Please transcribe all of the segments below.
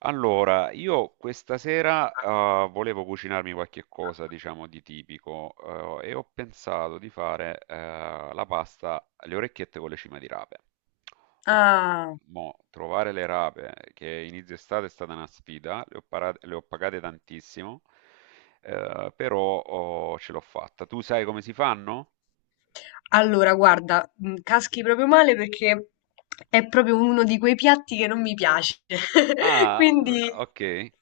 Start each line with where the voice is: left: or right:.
right: Allora, io questa sera, volevo cucinarmi qualche cosa, diciamo, di tipico, e ho pensato di fare, la pasta alle orecchiette con le cime di rape. Ho tro
left: Ah,
right: mo' trovare le rape che inizio estate è stata una sfida, le ho parate le ho pagate tantissimo, però ho ce l'ho fatta. Tu sai come si fanno?
left: allora guarda, caschi proprio male perché è proprio uno di quei piatti che non mi piace.
right: Ah,
left: Quindi
right: okay.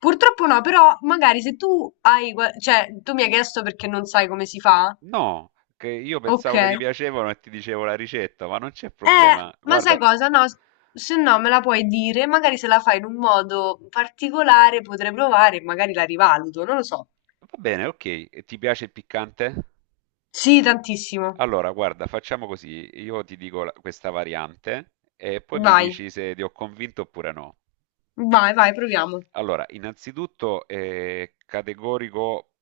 left: purtroppo no, però magari se tu hai, cioè tu mi hai chiesto perché non sai come si fa?
right: No, che io
left: Ok.
right: pensavo che ti piacevano e ti dicevo la ricetta, ma non c'è problema.
left: Ma sai
right: Guarda.
left: cosa? Se no me la puoi dire, magari se la fai in un modo particolare potrei provare e magari la rivaluto, non lo so.
right: Va bene, ok. E ti piace il piccante?
left: Sì, tantissimo.
right: Allora, guarda, facciamo così. Io ti dico questa variante e poi mi
left: Vai,
right: dici se ti ho convinto oppure no.
left: vai, vai, proviamo.
right: Allora, innanzitutto categorico,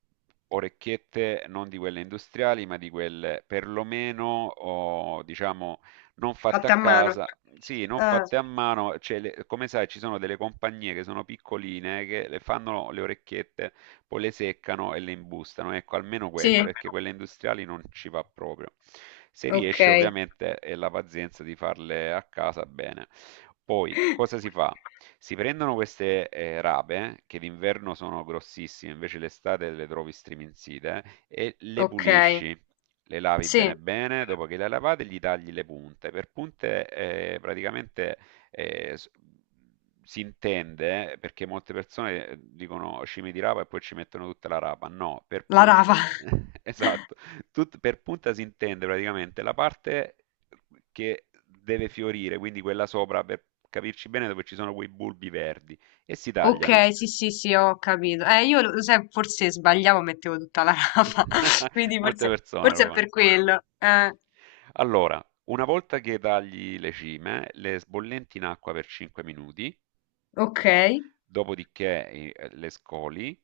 right: orecchiette non di quelle industriali, ma di quelle perlomeno, o, diciamo, non fatte a
left: Fatta a mano.
right: casa, sì, non
left: Ah.
right: fatte a mano. Cioè, come sai, ci sono delle compagnie che sono piccoline che le fanno le orecchiette, poi le seccano e le imbustano. Ecco, almeno quelle,
left: Sì,
right: perché quelle industriali non ci va proprio. Se
left: ok,
right: riesci, ovviamente, è la pazienza di farle a casa bene. Poi, cosa si fa? Si prendono queste, rape, che d'inverno sono grossissime, invece l'estate le trovi striminzite, e le
left: ok,
right: pulisci. Le lavi
left: sì,
right: bene bene, dopo che le hai lavate gli tagli le punte. Per punte, praticamente, s si intende, perché molte persone, dicono: "Cime di rapa" e poi ci mettono tutta la rapa. No, per
left: la
right: pun
left: rapa.
right: esatto, tut per punta si intende praticamente la parte che deve fiorire, quindi quella sopra, per capirci bene, dove ci sono quei bulbi verdi, e si
left: Ok,
right: tagliano.
left: sì, sì, sì, ho capito. Io lo sai, forse sbagliavo, mettevo tutta la rapa, quindi
right: Molte
left: forse,
right: persone
left: forse
right: lo
left: è
right: fanno.
left: per quello.
right: Allora, una volta che tagli le cime, le sbollenti in acqua per 5 minuti,
left: Ok,
right: dopodiché le scoli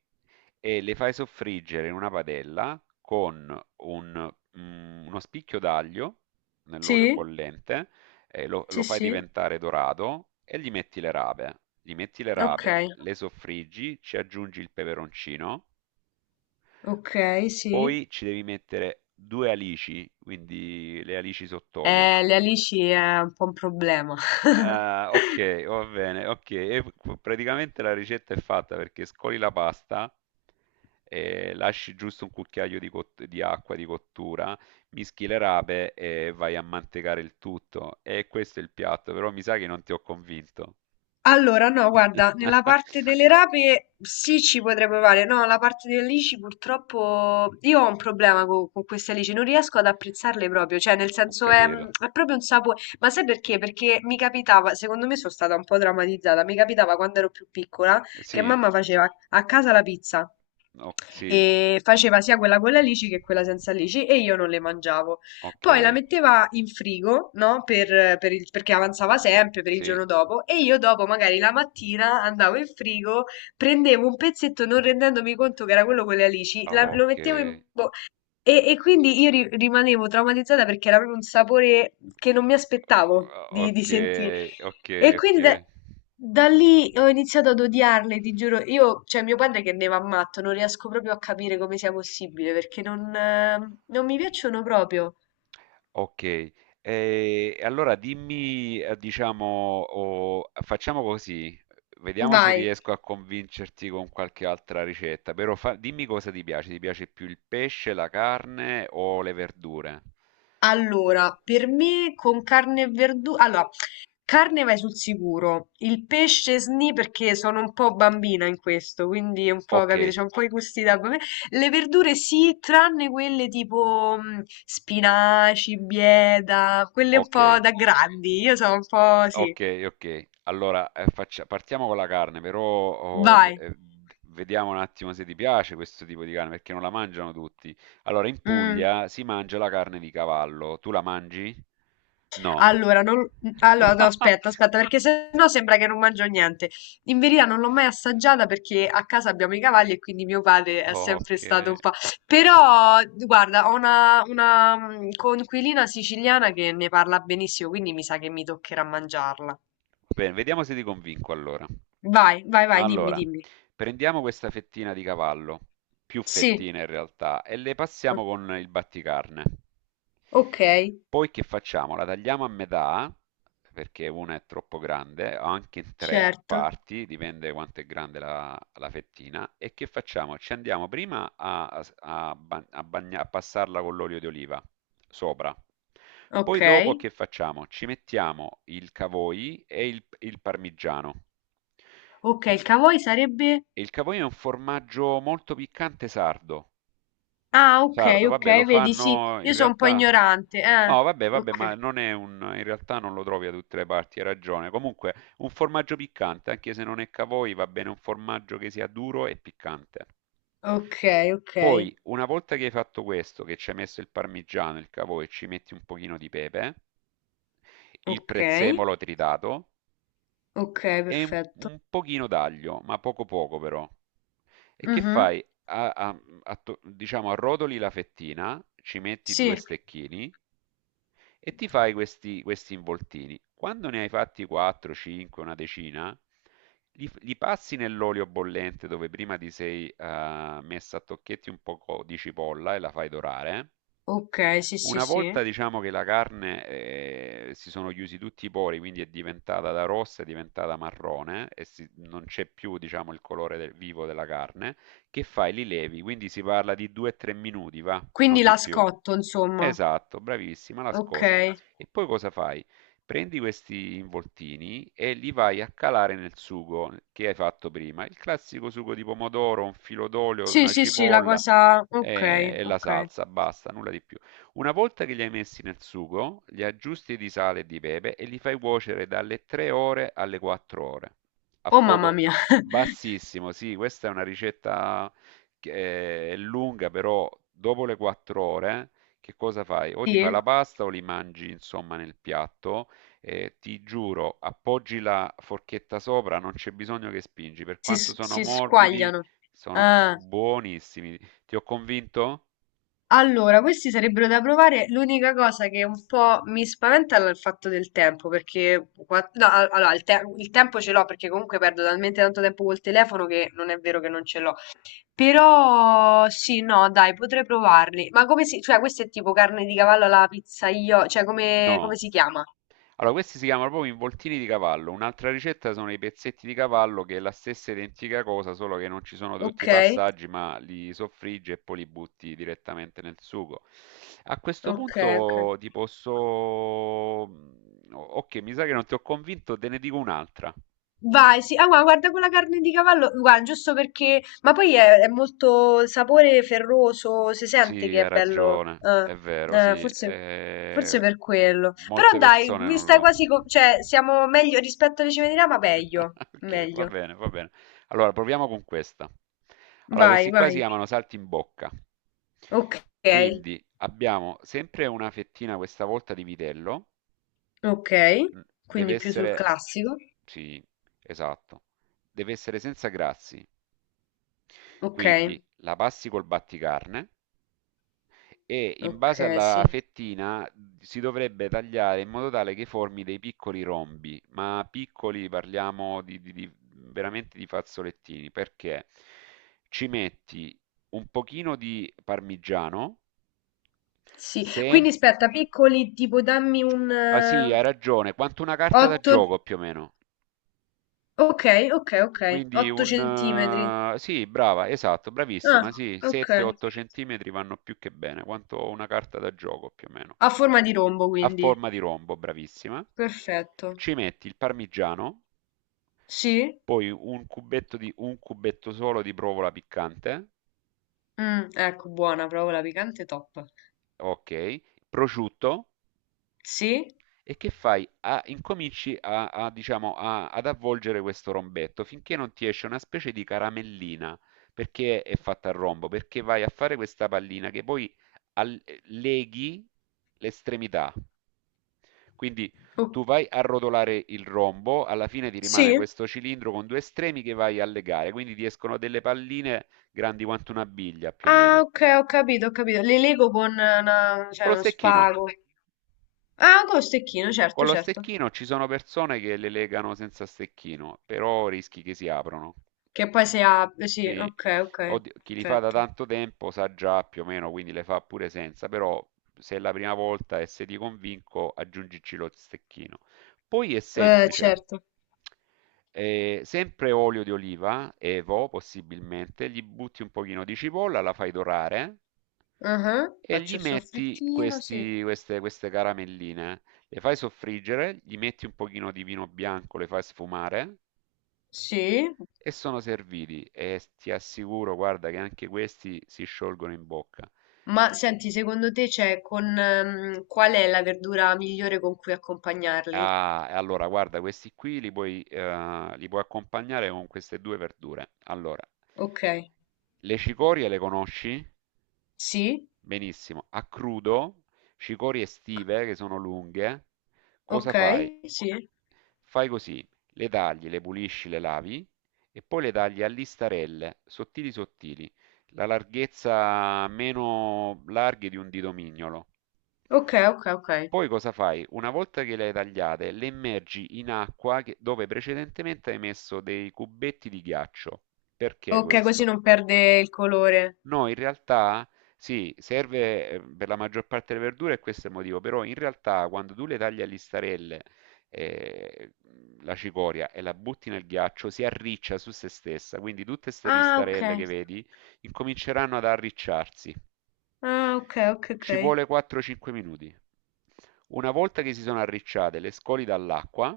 right: e le fai soffriggere in una padella con uno spicchio d'aglio nell'olio
left: sì,
right: bollente,
left: sì,
right: lo fai
left: sì,
right: diventare dorato e gli metti le rape. Gli metti le
left: ok,
right: rape, le soffriggi, ci aggiungi il peperoncino,
left: ok, sì.
right: poi ci devi mettere due alici, quindi le alici sott'olio.
left: Le alici è un po' un problema.
right: Ah, ok, va bene, ok. E praticamente la ricetta è fatta perché scoli la pasta, lasci giusto un cucchiaio di, di acqua di cottura, mischi le rape e vai a mantecare il tutto. E questo è il piatto, però mi sa che non ti ho convinto.
left: Allora, no, guarda, nella parte delle rape sì ci potrei provare, no, la parte delle alici purtroppo io ho un problema con, queste alici, non riesco ad apprezzarle proprio, cioè nel
right: Ho
left: senso
right: capito.
left: è proprio un sapore, ma sai perché? Perché mi capitava, secondo me sono stata un po' traumatizzata, mi capitava quando ero più piccola che
right: Sì,
left: mamma faceva a casa la pizza
right: sì,
left: e faceva sia quella con le alici che quella senza alici e io non le mangiavo.
right: ok,
left: Poi la metteva in frigo, no? Perché avanzava sempre per il
right: sì,
left: giorno dopo e io dopo magari la mattina andavo in frigo, prendevo un pezzetto non rendendomi conto che era quello con le alici, lo
right: ok.
left: mettevo in bocca e quindi io rimanevo traumatizzata perché era proprio un sapore che non mi aspettavo di
right: Ok,
left: sentire.
right: ok,
left: E
right: ok.
left: quindi da lì ho iniziato ad odiarle, ti giuro. Io, cioè mio padre che ne va matto, non riesco proprio a capire come sia possibile perché non mi piacciono proprio.
right: Ok, e allora dimmi, diciamo, facciamo così, vediamo se
left: Vai.
right: riesco a convincerti con qualche altra ricetta, però dimmi cosa ti piace più il pesce, la carne o le verdure?
left: Allora, per me con carne e verdura. Allora, carne vai sul sicuro. Il pesce sni perché sono un po' bambina in questo, quindi è un po',
right: Ok,
left: capito, c'ho un po' i gusti da bambina. Le verdure sì, tranne quelle tipo spinaci, bieta, quelle un
right: ok.
left: po' da grandi. Io sono un po' sì.
right: Ok, ok. Allora, partiamo con la carne, però oh,
left: Vai.
right: vediamo un attimo se ti piace questo tipo di carne, perché non la mangiano tutti. Allora, in
left: Mm.
right: Puglia si mangia la carne di cavallo. Tu la mangi? No.
left: Allora, non- allora, no, aspetta, aspetta, perché sennò sembra che non mangio niente. In verità non l'ho mai assaggiata perché a casa abbiamo i cavalli e quindi mio padre è sempre
right: Ok.
left: stato un po'. Però, guarda, ho una coinquilina siciliana che ne parla benissimo, quindi mi sa che mi toccherà mangiarla.
right: Bene, vediamo se ti convinco allora.
left: Vai, vai, vai, dimmi,
right: Allora.
left: dimmi.
right: Prendiamo questa fettina di cavallo, più
left: Sì,
right: fettine in realtà, e le passiamo con il batticarne.
left: ok,
right: Poi che facciamo? La tagliamo a metà, perché una è troppo grande, o anche in tre
left: certo,
right: parti, dipende quanto è grande la fettina. E che facciamo? Ci andiamo prima a, a- a ba- a bagna- a passarla con l'olio di oliva sopra. Poi
left: ok.
right: dopo che facciamo? Ci mettiamo il cavoi e il parmigiano.
left: Ok,
right: Pu-
left: il cavoi sarebbe?
right: E il capolinno è un formaggio molto piccante sardo.
left: Ah, ok,
right: Sardo,
left: ok,
right: vabbè, lo
left: vedi, sì,
right: fanno in
left: io sono un po'
right: realtà.
left: ignorante, eh.
right: No, vabbè, ma
left: Ok.
right: non è un. In realtà non lo trovi da tutte le parti, hai ragione. Comunque, un formaggio piccante, anche se non è cavoi, va bene un formaggio che sia duro e piccante.
left: Ok, ok,
right: Poi, una volta che hai fatto questo, che ci hai messo il parmigiano, il cavoi, ci metti un pochino di pepe, il
left: ok,
right: prezzemolo tritato
left: ok,
right: e
left: perfetto.
right: un pochino d'aglio, ma poco poco però. E che
left: Mhm.
right: fai? Diciamo, arrotoli la fettina, ci metti
left: Sì,
right: due stecchini e ti fai questi involtini. Quando ne hai fatti 4, 5, una decina, li passi nell'olio bollente dove prima ti sei messa a tocchetti un po' di cipolla e la fai dorare.
left: ok, sì, sì,
right: Una
left: sì.
right: volta diciamo che la carne si sono chiusi tutti i pori, quindi è diventata da rossa, è diventata marrone e non c'è più diciamo il colore vivo della carne. Che fai? Li levi, quindi si parla di 2-3 minuti, va,
left: Quindi
right: non di
left: la
right: più.
left: scotto, insomma.
right: Esatto, bravissima, la
left: Ok.
right: scotti. E poi cosa fai? Prendi questi involtini e li vai a calare nel sugo che hai fatto prima, il classico sugo di pomodoro, un filo d'olio,
left: Sì,
right: una
left: sì, sì, la
right: cipolla
left: cosa. Ok,
right: la
left: ok.
right: salsa, basta, nulla di più. Una volta che li hai messi nel sugo, li aggiusti di sale e di pepe e li fai cuocere dalle 3 ore alle 4 ore a
left: Oh, mamma
right: fuoco
left: mia.
right: bassissimo, sì, questa è una ricetta che è lunga, però dopo le 4 ore, che cosa fai? O ti fai
left: Sì,
right: la pasta o li mangi, insomma, nel piatto. Eh, ti giuro, appoggi la forchetta sopra, non c'è bisogno che spingi. Per quanto sono
left: si
right: morbidi,
left: squagliano.
right: sono
left: Ah.
right: buonissimi. Ti ho convinto?
left: Allora, questi sarebbero da provare. L'unica cosa che un po' mi spaventa è il fatto del tempo, perché qua- no, a- allora, il tempo ce l'ho perché comunque perdo talmente tanto tempo col telefono che non è vero che non ce l'ho. Però sì, no, dai, potrei provarli. Ma come si, cioè, questo è tipo carne di cavallo alla pizza io, cioè come, come
right: No.
left: si chiama?
right: Allora, questi si chiamano proprio involtini di cavallo. Un'altra ricetta sono i pezzetti di cavallo, che è la stessa identica cosa, solo che non ci sono tutti
left: Ok,
right: i passaggi, ma li soffriggi e poi li butti direttamente nel sugo. A questo
left: ok, ok.
right: punto ti posso... Ok, mi sa che non ti ho convinto, te ne dico un'altra.
left: Vai, sì, ah, guarda quella carne di cavallo, guarda, giusto perché, ma poi è molto sapore ferroso, si sente
right: Sì,
left: che è
right: hai
left: bello,
right: ragione, è vero,
left: eh,
right: sì.
left: forse, forse per
right: M-
left: quello. Però
right: molte
left: dai,
right: persone
left: mi
right: non
left: stai
right: lo...
left: quasi, cioè, siamo meglio rispetto alle cime di Rama, meglio,
right: Ok, va
left: meglio.
right: bene, va bene. Allora, proviamo con questa. Allora,
left: Vai,
right: questi qua
left: vai,
right: si chiamano salti in bocca.
left: ok,
right: Quindi abbiamo sempre una fettina, questa volta di vitello.
left: ok,
right: Mm, Deve
left: quindi più sul
right: essere,
left: classico,
right: sì, esatto, deve essere senza grassi.
left: ok,
right: Quindi la passi col batticarne e in base
left: ok,
right: alla
left: sì,
right: fettina si dovrebbe tagliare in modo tale che formi dei piccoli rombi, ma piccoli parliamo veramente di fazzolettini, perché ci metti un pochino di parmigiano,
left: sì.
right: se...
left: Quindi aspetta, piccoli, tipo dammi
right: Ah sì,
left: un
right: hai ragione, quanto una carta da
left: 8,
right: gioco più o meno.
left: okay, okay, okay.
right: Quindi
left: 8
right: un...
left: centimetri.
right: sì, brava, esatto,
left: Ah,
right: bravissima, sì,
left: okay.
right: 7-8 centimetri vanno più che bene, quanto una carta da gioco più o meno.
left: Ha forma di rombo
right: A
left: quindi.
right: forma di rombo, bravissima.
left: Perfetto.
right: Ci metti il parmigiano,
left: Sì?
right: poi un cubetto di, un cubetto solo di provola piccante,
left: Ecco buona, proprio la piccante top.
right: ok, prosciutto.
left: Sì?
right: E che fai? Incominci diciamo, ad avvolgere questo rombetto finché non ti esce una specie di caramellina, perché è fatta a rombo, perché vai a fare questa pallina che poi leghi l'estremità. Quindi
left: O
right: tu vai a rotolare il rombo, alla fine ti rimane
left: sì?
right: questo cilindro con due estremi che vai a legare, quindi ti escono delle palline grandi quanto una biglia più o
left: Ah
right: meno.
left: okay, ho capito, ho capito. Le lego con una
right: Con
left: cioè
right: lo
left: uno
right: stecchino.
left: spago. Ah, con lo stecchino, certo,
right: Con lo
left: certo.
right: stecchino ci sono persone che le legano senza stecchino, però rischi che si aprano.
left: Che poi si apre, sì,
right: Sì,
left: okay, okay,
right: oddio, chi li fa da
left: perfetto.
right: tanto tempo sa già più o meno, quindi le fa pure senza, però se è la prima volta e se ti convinco, aggiungici lo stecchino. Poi è semplice.
left: Certo.
right: Sempre olio di oliva, evo possibilmente, gli butti un pochino di cipolla, la fai dorare
left: Ah-ah.
right: e
left: Faccio
right: gli
left: il
right: metti
left: soffrittino, sì.
right: queste caramelline. Le fai soffriggere, gli metti un pochino di vino bianco, le fai sfumare
left: Sì.
right: e sono serviti e s ti assicuro, guarda, che anche questi si sciolgono in bocca.
left: Ma senti, secondo te c'è con qual è la verdura migliore con cui accompagnarli?
right: Ah, e allora guarda, questi qui li puoi accompagnare con queste due verdure. Allora,
left: Ok,
right: le cicorie le conosci?
left: sì,
right: Benissimo. A crudo, cicorie estive che sono lunghe, cosa
left: ok,
right: fai?
left: sì,
right: Fai così, le tagli, le pulisci, le lavi e poi le tagli a listarelle, sottili sottili, la larghezza meno larghe di un dito mignolo.
left: ok, ok, ok.
right: Poi cosa fai? Una volta che le hai tagliate, le immergi in acqua dove precedentemente hai messo dei cubetti di ghiaccio. Perché
left: Ok, così
right: questo?
left: non perde il colore.
right: No, in realtà sì, serve per la maggior parte delle verdure e questo è il motivo, però in realtà quando tu le tagli a listarelle eh, la cicoria e la butti nel ghiaccio si arriccia su se stessa, quindi tutte queste
left: Ah, ok.
right: listarelle che vedi incominceranno ad arricciarsi.
left: Ah, ok, ok, ok.
right: Ci vuole 4-5 minuti. Una volta che si sono arricciate, le scoli dall'acqua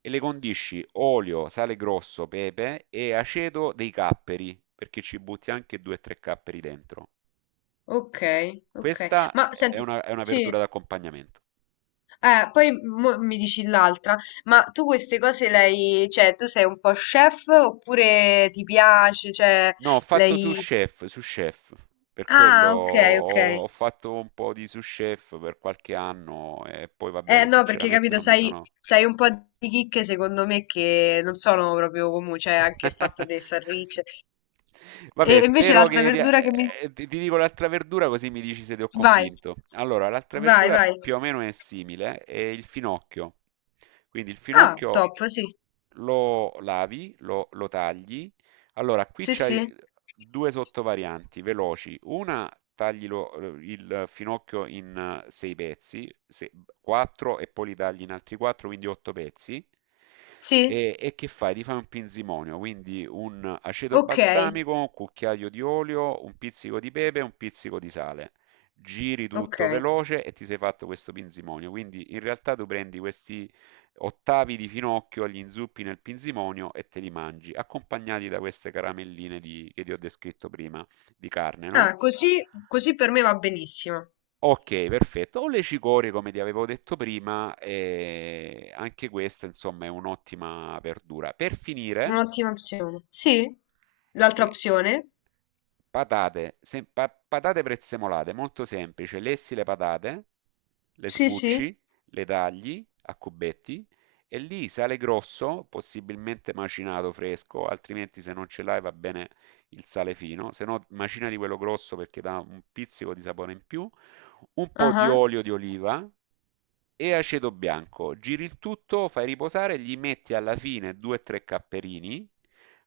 right: e le condisci olio, sale grosso, pepe e aceto dei capperi, perché ci butti anche 2-3 capperi dentro.
left: Ok, ok.
right: Questa
left: Ma senti,
right: è una verdura
left: sì,
right: d'accompagnamento.
left: poi mo mi dici l'altra, ma tu queste cose le hai, cioè, tu sei un po' chef oppure ti piace, cioè,
right: No, ho fatto
left: lei.
right: su chef, per quello
left: Ah, ok, ok.
right: ho, ho fatto un po' di su chef per qualche anno e poi va
left: Eh
right: bene,
left: no, perché
right: sinceramente
left: capito,
right: non mi
left: sai,
right: sono,
left: sai un po' di chicche secondo me che non sono proprio comuni, cioè anche il fatto dei sarricce.
right: vabbè,
left: E invece
right: spero
left: l'altra
right: che ti,
left: verdura che mi.
right: ti dico l'altra verdura così mi dici se ti ho
left: Vai,
right: convinto. Allora, l'altra
left: vai,
right: verdura
left: vai.
right: più o meno è simile, è il finocchio. Quindi il
left: Ah,
right: finocchio
left: top, sì.
right: lo lavi, lo tagli. Allora, qui
left: Sì,
right: c'hai
left: sì.
right: due sottovarianti veloci. Una, taglilo il finocchio in 6 pezzi, 4 e poi li tagli in altri 4, quindi 8 pezzi.
left: Sì,
right: E che fai? Ti fai un pinzimonio, quindi un aceto
left: ok,
right: balsamico, un cucchiaio di olio, un pizzico di pepe e un pizzico di sale. Giri
left: ok.
right: tutto veloce e ti sei fatto questo pinzimonio. Quindi in realtà tu prendi questi ottavi di finocchio, gli inzuppi nel pinzimonio e te li mangi, accompagnati da queste caramelline che ti ho descritto prima, di carne, no?
left: Ah, così, così per me va benissimo.
right: Ok, perfetto. O le cicorie, come ti avevo detto prima, e anche questa, insomma, è un'ottima verdura. Per finire,
left: Un'ottima opzione. Sì, l'altra
right: eh,
left: opzione.
right: patate, patate prezzemolate, molto semplice. Lessi le patate, le
left: Sì, sì.
right: sbucci, le tagli a cubetti e lì sale grosso, possibilmente macinato fresco, altrimenti se non ce l'hai va bene il sale fino, se no macina di quello grosso perché dà un pizzico di sapore in più, un po'
left: Ah,
right: di
left: ah.
right: olio di oliva e aceto bianco. Giri il tutto, fai riposare, gli metti alla fine 2-3 capperini.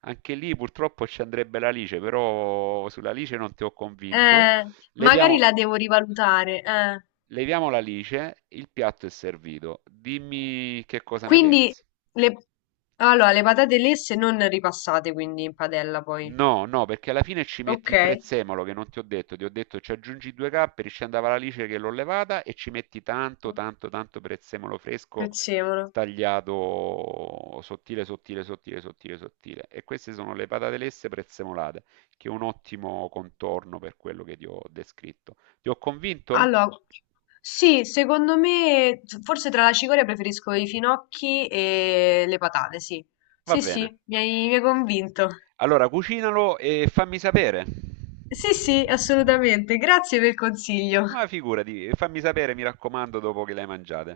right: Anche lì purtroppo ci andrebbe l'alice, però sull'alice non ti ho convinto.
left: Eh, magari
right: Leviamo,
left: la devo rivalutare.
right: leviamo l'alice, il piatto è servito. Dimmi che cosa ne
left: Quindi
right: pensi.
left: le, allora, le patate lesse non ripassate quindi in padella poi.
right: No, no, perché alla fine ci metti
left: Ok,
right: il prezzemolo che non ti ho detto, ti ho detto ci aggiungi 2 capperi, ci andava la lice che l'ho levata e ci metti tanto, tanto, tanto prezzemolo fresco
left: prezzemolo.
right: tagliato sottile, sottile, sottile, sottile, sottile. E queste sono le patate lesse prezzemolate, che è un ottimo contorno per quello che ti ho descritto. Ti ho convinto?
left: Allora, sì, secondo me forse tra la cicoria preferisco i finocchi e le patate, sì.
right: Va
left: Sì,
right: bene.
left: sì, mi hai convinto.
right: Allora, cucinalo e fammi sapere.
left: Sì, sì, assolutamente. Grazie per il consiglio.
right: Ma figurati, fammi sapere, mi raccomando, dopo che le hai mangiate.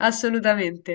left: Assolutamente.